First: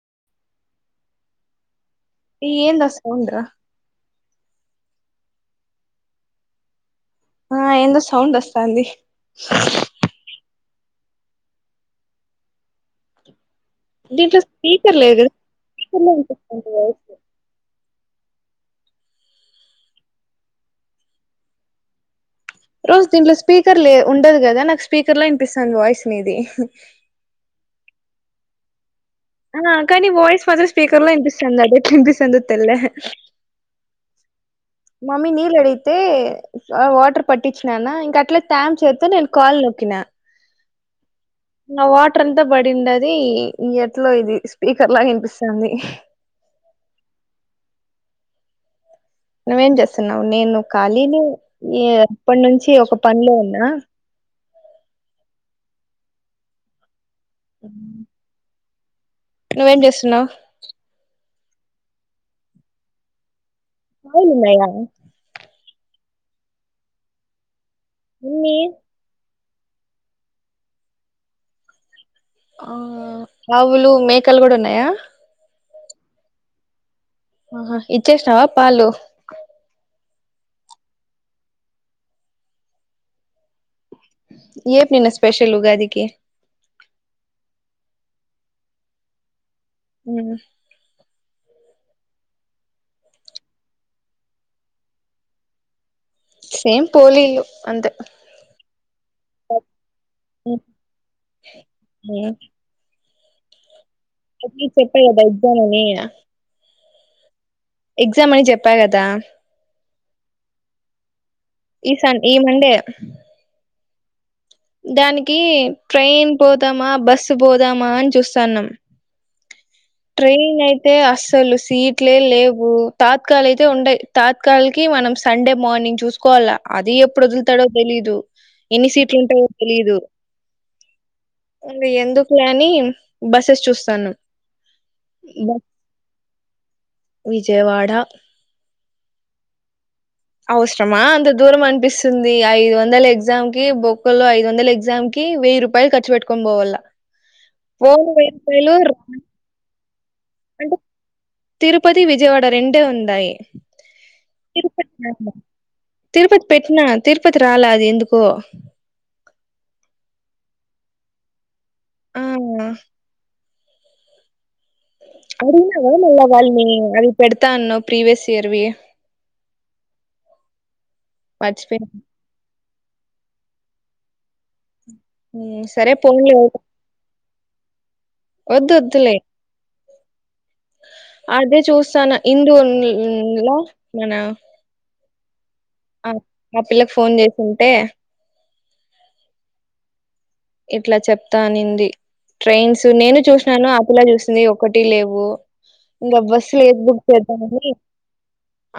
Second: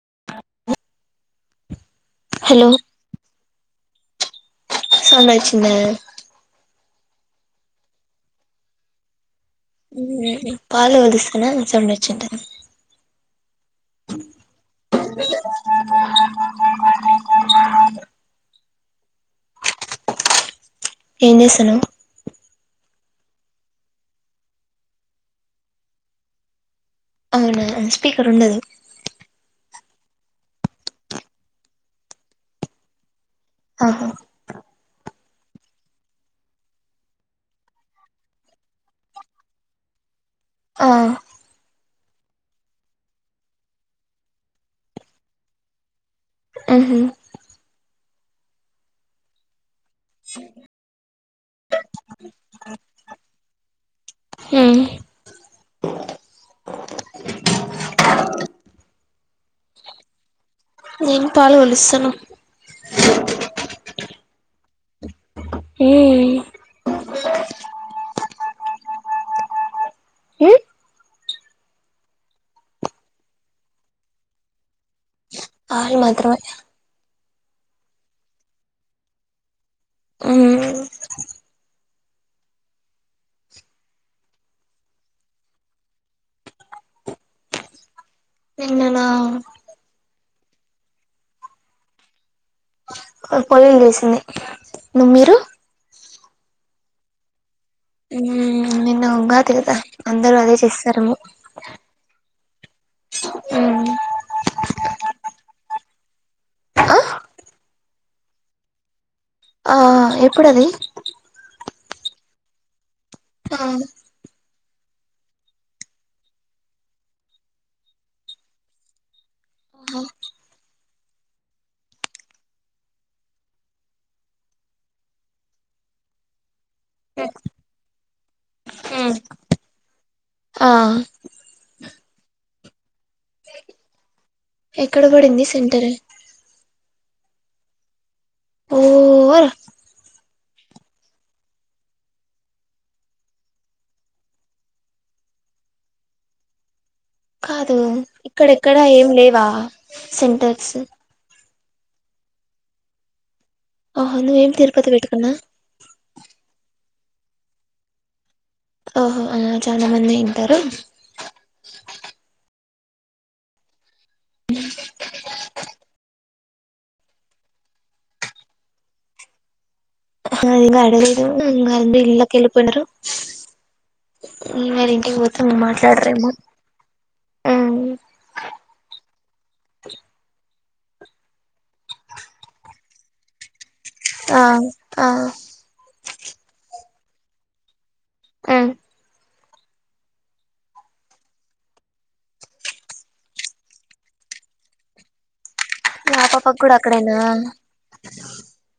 [inaudible] ఈ హలో ఏందా సౌండు రా సౌండ్ వచ్చిందా ఆ ఏంటో సౌండ్ వస్తాంది పాలు పొంగిస్తున్న సౌండ్ వచ్చింటుంది దీంట్లో స్పీకర్ లేదు కదా స్పీకర్ లా వినిపిస్తుంది వాయిస్ ఏం చేస్తానావ్ దీంట్లో స్పీకర్ ఉండదు కదా నాకు స్పీకర్ లో వినిపిస్తుంది వాయిస్ నీది అవునా స్పీకర్ ఉండదు ఆ కానీ వాయిస్ మాత్రం స్పీకర్ లా వినిపిస్తుంది అదెట్లా వినిపిస్తుంది తెల్ల ఆహా మమ్మీ నీళ్ళ అడిగితే వాటర్ పట్టించినన్న ఇంకా అట్లా త్యామ్ చేత్తో నేను కాల్ నొక్కినా ఆ నా వాటర్ అంతా పడిండది ఎట్లా ఏట్లో ఇది స్పీకర్ లా వినిపిస్తుంది ఉహూ నువ్వేం చేస్తున్నావు నేను ఖాళీనే ఈ అప్పటి నుంచి ఒక పనిలో ఉన్నా ఉమ్ ఉమ్ నువ్వేం చేస్తున్నావు నేను పాలు పొంగిస్తున్న పాలున్నాయా ఉమ్ ఇన్ని ఉమ్ ఆ ఆవులు మేకలు కూడా ఉన్నాయా పాలు మాత్రమే ఆహా ఇచ్చేస్తావా పాలు ఉమ్ ఏపు నిన్న స్పెషల్ ఉగాదికి నిన్న నా ఉమ్ పొలలు తెలిసింది నువ్ మీరు సేమ్ పోలిలు నిన్న ఉగాది కదా అందరూ అదే చేస్తారేమో ఉ అప్పుడే చెప్పా కదా ఎగ్జామ్ అని ఆ ఎగ్జామ్ అని చెప్పా కదా ఆ ఎప్పుడది ఈ సన్ ఈ మండే అను దానికి ట్రైన్ పోదామా బస్సు పోదామా అని చూస్తాన్నాం ట్రైన్ అయితే అస్సలు సీట్లే లేవు తాత్కాల అయితే ఉండయి తాత్కాల కి మనం సండే మార్నింగ్ చూసుకోవాల అది ఎప్పుడు వదులుతాడో తెలీదు ఎన్ని సీట్లు ఉంటాయో తెలీదు ఆ ఎందుకు అని బస్సెస్ చూస్తానం ఎక్కడ పడింది సెంటర్ విజయవాడ ఓ అవసరమా అంత దూరం అనిపిస్తుంది ఐదు వందల ఎగ్జామ్ కి బొక్క లో ఐదు వందల ఎగ్జామ్ కి వెయ్యి రూపాయలు ఖర్చు పెట్టుకొని పోవల్ల కాదు ఇక్కడెక్కడా ఏం లేవా సెంటర్స్ అంటే తిరుపతి, విజయవాడ రెండే ఉండాయి ఓహో నువ్వేం తిరుపతి పెట్టుకున్నా ప తిరుపతి పెట్టిన తిరుపతి రాలా అది ఎందుకో ఆహో ఆ చాలా మంది ఉంటారు ఆ అడిగినావ నువ్ వాళ్లనీ అవి పెడతా అన్నావ్ ప్రీవియస్ ఇయర్వి ఇంకా అడగలేదు ఇంగ మర్చిపోయిన అందరూ ఇళ్లకు ఏలిపోయినారు ఉ మరి ఉ సరే పోనీలే ఊరికే ఆ వద్దు వద్దులే అదే చూస్తాన్న ఇందు ఉన్లా మన ఆ ఆ ఆ ఆ పిల్లకు ఫోన్ చేసింటే ఆ ఇట్లా చెప్తా అనింది ట్రైన్స్ నేను చూసినాను ఆ పిల్ల చూసింది ఒకటి లేవు ఇంకా బస్ పాపకు కూడా ఏది బుక్ అక్కడేనా చేద్దామని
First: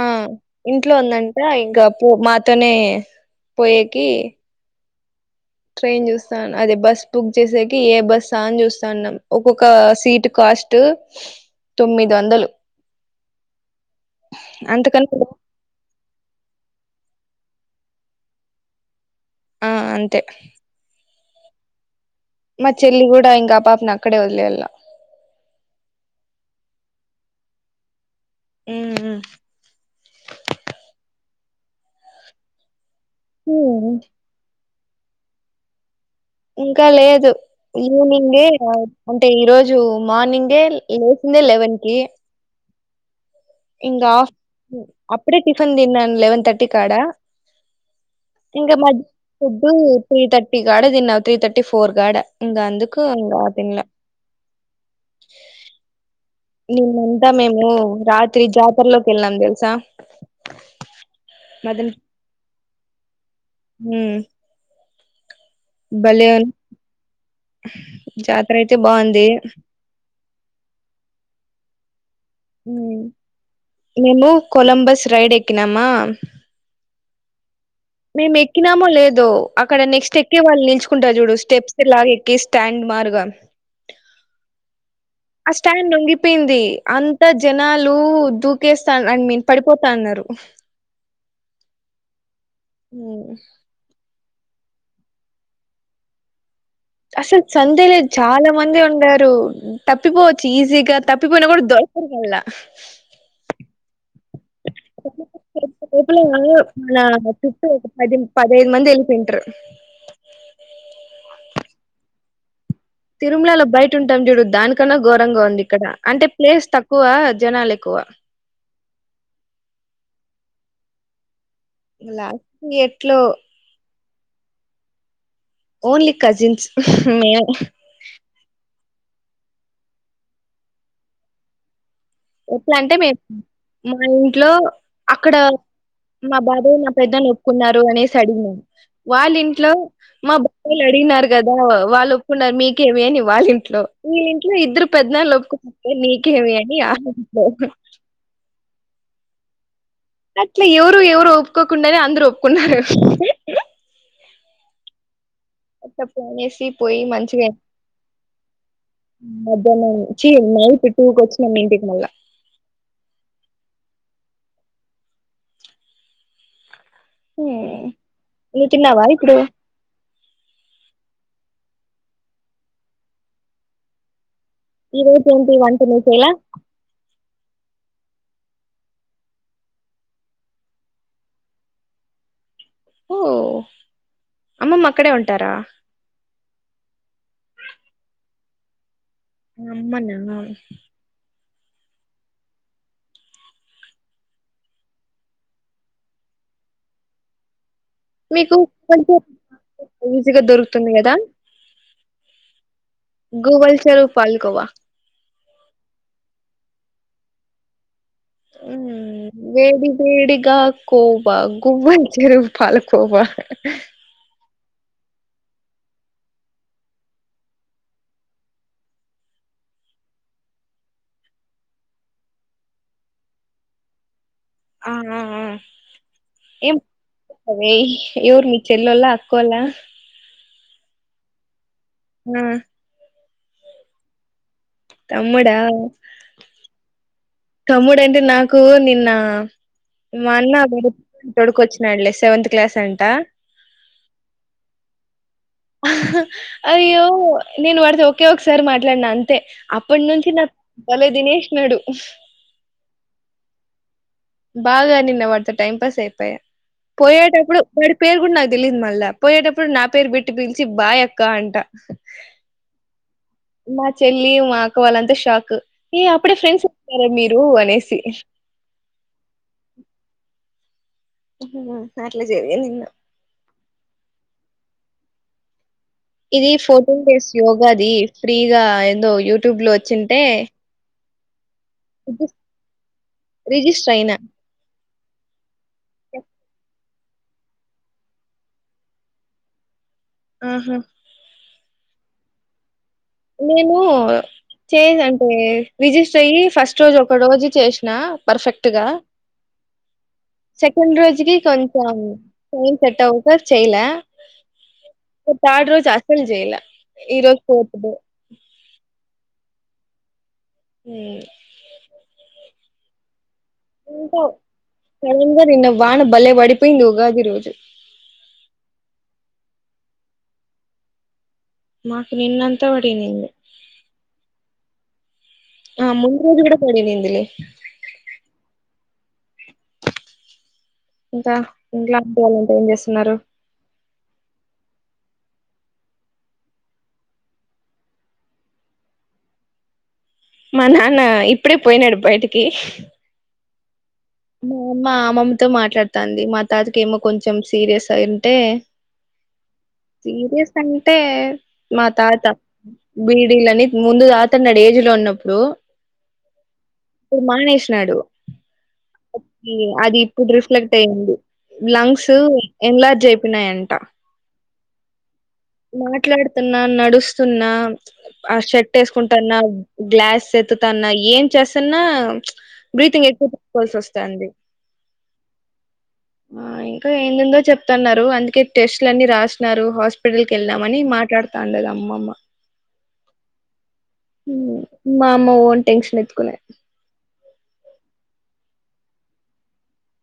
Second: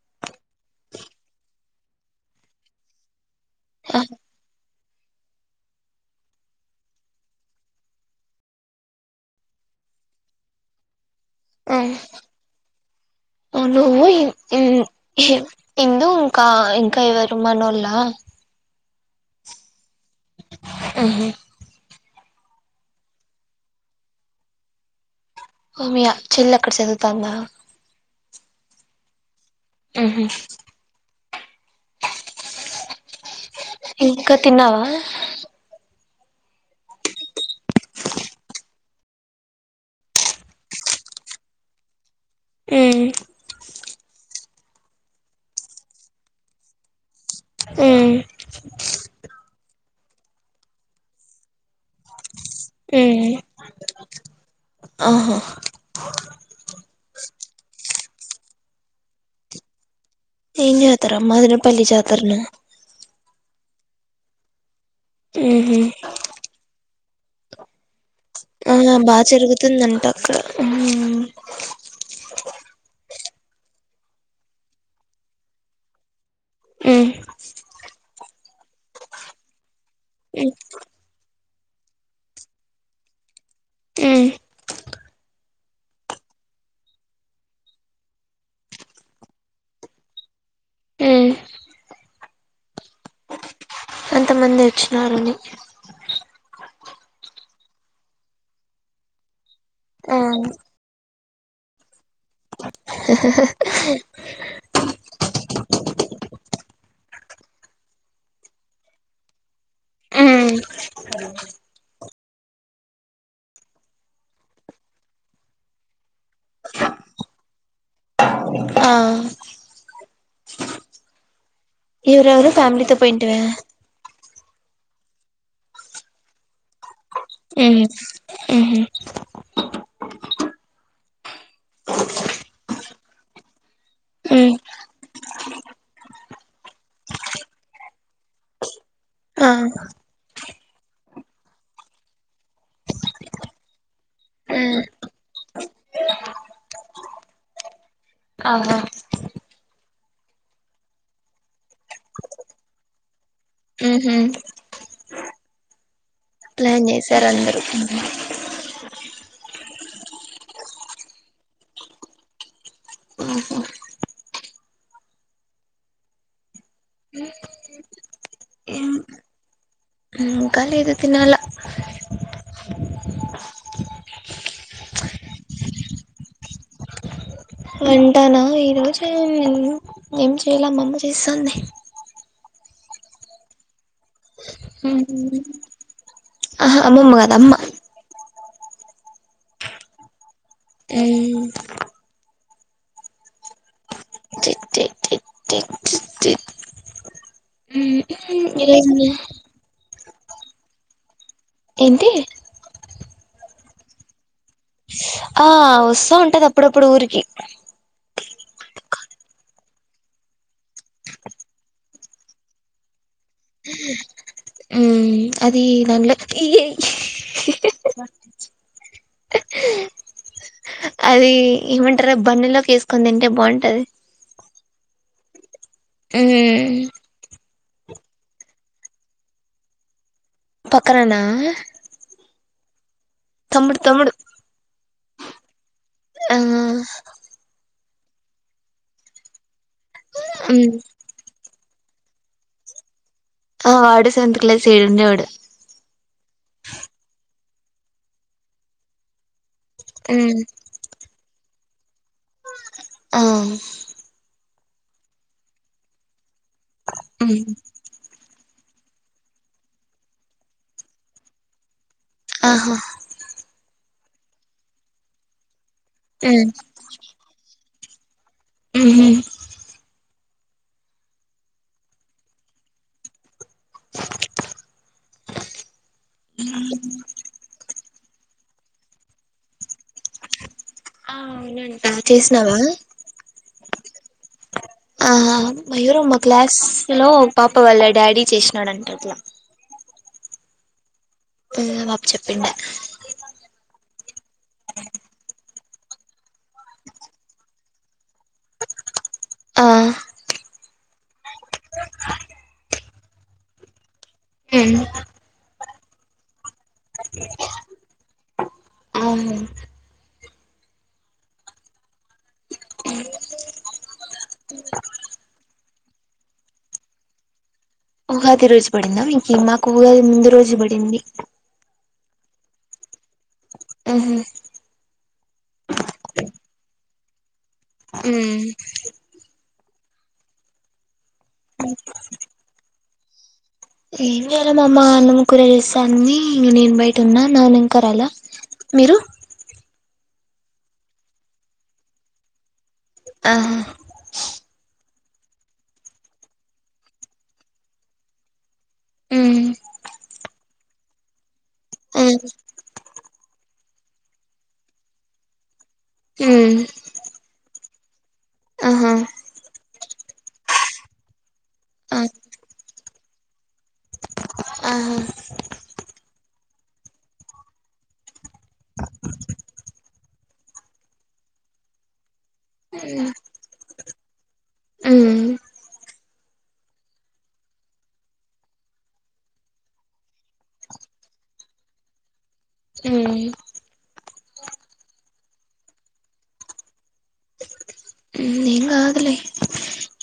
ఆ ఇంట్లో ఉందంట ఇంకా పో మాతోనే పోయేకి ట్రైన్ చూస్తా అదే బస్ బుక్ చేసేకి ఏ బస్స అని చూస్తాన్నాం ఒక్కొక్క సీటు కాస్ట్ తొమ్మిది వందలు నువ్వు ఇన్ అంతకన్నా ఇందు కా ఇంకా ఎవరు మనోళ్ళ ఆ అంతే అహా మా చెల్లి గూడ ఇంక ఆ పాపని అక్కడే వదిలేయల్లా మ్యా మీ చెల్లి అక్కడ చదువుతాందా ఉహు ఆహా ఇంకా తిన్నావా ఆ ఇంకా లేదు ఈవనింగే అంటే ఈరోజు మార్నింగే లేచిందే లెవెన్ కి ఉ ఇంగ అప్పుడే టిఫన్ తిన్నా లెవెన్ తర్టీ కాడ ఇంగ మ ఫుడ్డు త్రీ తర్టీ కాడ తిన్నా త్రీ తర్టీ ఫోర్ కాడ ఇంగ అందుకు తినలే ఆహా నిన్నంతా మేము రాత్రి జాతరలోకి వెళ్ళాం తెలుసా జాతర మదనపల్లి జాతరన ఉ ఉహు జ ఆ బా జరుగుతుందంట అక్కడ ఉం మేము కొలంబస్ రైడ్ ఎక్కినామా ఉమ్ మేము ఎక్కినామో లేదో, అక్కడ నెక్స్ట్ ఎక్కే ఉ వాళ్ళు నిల్చుకుంటారు. చూడు స్టెప్స్ లాగ ఎక్కి స్టాండ్ మారుగా ఉమ్ ఆ స్టాండ్ వొంగిపోయింది. అంత జనాలు దూకేస్తా ఐ మీన్ పడిపోతా అన్నారు ఉమ్ ఉ హు నేర్చినారని అసలు సందే లేదు చాలా మంది ఉండారు ఆ తప్పిపోవచ్చు ఈజీగా తప్పిపోయినా కూడా దొరకరు గాళ్ళ పు మన చుట్టూ ఒక పది పదైదు మంది వెళ్ళిపోంటారు ఉమ్ తిరుమలలో బయట ఉంటాం. చూడు దానికన్నా ఘోరంగా ఉంది. ఇక్కడ అంటే ప్లేస్ తక్కువ. జనాలు ఎక్కువ. ఆ లాస్ట్ ఎవరవరు ఫామిలీతో ఎట్లో పోయింటివ ఓన్లీ కజిన్స్ మే ఉ ఉహు ఎట్లా అంటే మే మా ఇంట్లో ఉమ్ అక్కడ మా బాధా మా పెద్దలు ఒప్పుకున్నారు అనేసి అడిగినాం. ఆ వాళ్ళింట్లో మా బాబ వాళ్ళు అడిగినారు కదా. వాళ్ళు ఒప్పుకున్నారు. మీకేమి అని వాళ్ళ ఇంట్లో ఈ ఇంట్లో ఉమ్ ఇద్దరు పెద్దనాళ్ ఒప్పుకున్నా నీకేమి అని. ఓ హ ఆహా అట్లా ఎవరు ఎవరు ఒప్పుకోకుండానే అందరు ఒప్పుకున్నారు. ఉహుమ్ టప్ అనేసి అ చేశారు అందరు మధ్యాహ్నం నుంచి నైట్ టూకు వచ్చినాం ఇంటికి మళ్ళా నువ్వు తిన్నావా ఇప్పుడు ఇంకా లేదు తినాళ ఇవైతి ఏంటి వంట నువ్వు చేయలా వింటానా ఈ రోజు ఏం ఎందుకు ఏం చేయల మ అమ్మ చేస్తాంది ఓ అమ్మమ్మ అక్కడే ఉంటారా ఆహా అమ్మమ్మగద్ అమ్మ అమ్మనా ఉమ్ మీకు కొంచెం ఈజీగా దొరుకుతుంది కదా ఏంటి గూగుల్ స్వరూప్ పాల్కొ వా ఆ వస్తా ఉంటది అప్పుడప్పుడు ఊరికి వేడి వేడిగా కోబ గుమ్మల్ చెరువు పాల కోబ మ్మ్ అది దానిలో అది ఏమంటరు బన్న ల్లోకి వేసుకొని తింటే బాగుంటది ఆ ఆ ఊ అదే ఎవరు ని చెెల్లోళ్ల అక్కోల్లా పక్కననా ఆ తముడు తముడు తమ్ముడా తమ్ముడు అంటే నాకు నిన్న మ అన్న మ్మ్ [unintelligible] తడుకోచ్చ నల్లే సెవెంత్ క్లాస్ అంట ఆ వాడు సెవెంత్ క్లాస్ ఈడుండేవాడు అయ్యో నేను వాడితే ఒకే ఒకసార్ మాట్లాడిన అ తే అప్పుడ నుంచి మ్మ్ నా బలే దినష్ నడు ఆ బాగా నిన్న వాడితో టైం పాస్ అయిపాయ మ్మ్ పోయేటప్పుడు వడి పేరు కూడ నా తెలీదు మళ్ళా పోయేటప్పుడు నా పేరు పేట్టి పిలిచి బాయ్ అక్క అంట ఆహా మా చెల్లి మా అక్క వాళ్ళంత షాక్ ఏప్పుడే మ్మ్ ఫ్రెండ్స్ మీరు అనే సి హమ్ అట్ల జరిగింది ఇంగ ఇది ఫోర్టీన్ డేస్ యోగా ది ఫ్రీగా ఏందో యూట్యూబ్ లో వచ్చింటే అ అవునండి అ చేసినావా రిజిస్టర్ అయినా ఆ మయూర మా క్లాస్ లో పాప వాళ్ళ డాడీ చేసినాడుంటట్లా ఉమ్మ్ అ బాపు చెప్పిండే నేను చే అంటే రిజిస్టర్ అయ్యి ఫస్ట్ రోజు ఒక రోజు చేసిన పర్ఫెక్ట్ గ ఆ సెకండ్ రోజు కొంచెం టైం సెట్ అవ్వక చేయలే హమ్ థర్డ్ రోజు అసలు చేయలా ఇరోజ ఫోర్త్ డే అవును హమ్ ఇంక సడంగా నిన్న వాన బాలే పడిపోయింది ఉగాది రోజు ఉగాది రోజు పడింద మీకీ మాక్ ఉగాది ముందు రోజు పడింది మాకు నిన్నంతా పడింది ఆహొ ఆ ముందు రోజు కూడా పడినింది లే మ్మ్ ఇంకా ఇంట్లొ అంటి వాళ్ళంతా ఏం చేస్తున్నారు ఏం చేయాల మా అమ్మ అన్నం కూర చేస్తాంది. నేను బయట ఉన్నా నాన్న ఇంకా రాలా మీరు మా నాన్న ఇప్పుడే పోయినాడు బయటికి ఆహా మా అమ్ మా అమ్మమ్మతో మాట్లాడుతంది మా తాతక ఏమో కొంచెం సీరియస్ అయి ఉంటే సిరియస్ అంటే మా తాత బీ విళ్ళనిత్ ముందు తాగతన్నడు ఏజ్ లో ఉన్నప్పుడు ఇప్పుడు మానెస్ ట్లాడు ఆహా అది ఇప్పుడు రిఫ్ల [unintelligible] క్ట్ అయ్యింది లంగ్స్ ఎలా జేప్ న్నాడి ఆహా [inaudible] మాట్లాడు న్నా నడుస్తున్నా ఆ షర్ట్ వేసుకుంటాన్నా గ్లాస్ ఎత్తుతాన్నా ఏం చేస్తున్నా బ్రీతింగ్ ఎక్కువ తీసుకోవాల్సి వస్తుంది తండ అ ఆ ఇంకా ఏందెందో చెప్తాన్నారు అందుకే టెస్ట్లు అన్ని రాసినారు హాస్పిటల్ కి వెళ్ళామని మాట్లాడుతాండరు అమ్మల్లు మా అమ్మ ఓన్ టెన్షన్ ఎత్తుకునే ఏం కాదులే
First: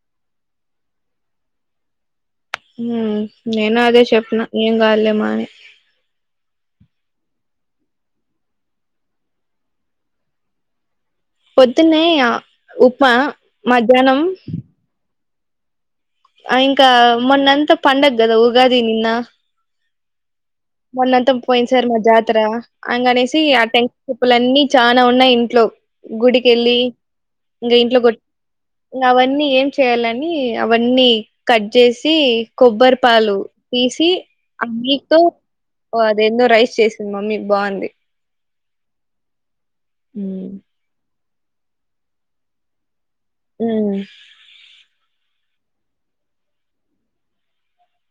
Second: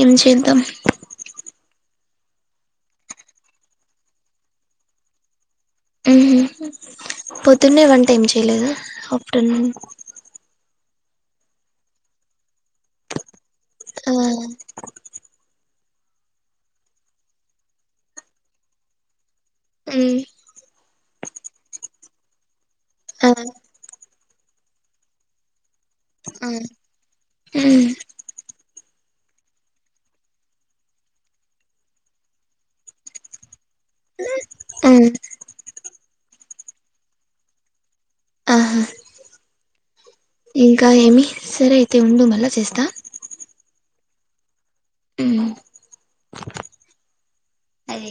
ఏం చేద్దాం నేను అదే చెప్పిన ఏం కదులే మా అని పొద్దునే వన్ టైమ్ చేయలేదు ఆఫ్టర్నూన్ పొద్దున్నే ఆ ఉప్ప ఆ మధ్యానం ఇంకా మొన్నంతా పండగ కదా ఉగాది నిన్న మ్మ్ మొన్నంతా పోయింది సార్ మా జాతర అంగ అనేసి ఆ టెన్షన్ పప్పులన్నీ చానా ఉన్నాయి ఇంట్లో గుడిక వెళ్ళి ఇంకా ఇంట్లో కొ అవన్నీ ఏం చేయాలని అవన్నీ కట్ చేసి కొబ్బరి పాలు తీసి ఆ మీతో ఆ అది ఎందొ రైస్ చేసింది మమ్మీ బాగుంది ఆహా ఉమ్ ఇంకా ఏమి సరే అయితే ఉండు మళ్ళా చేస్తా ఓ అది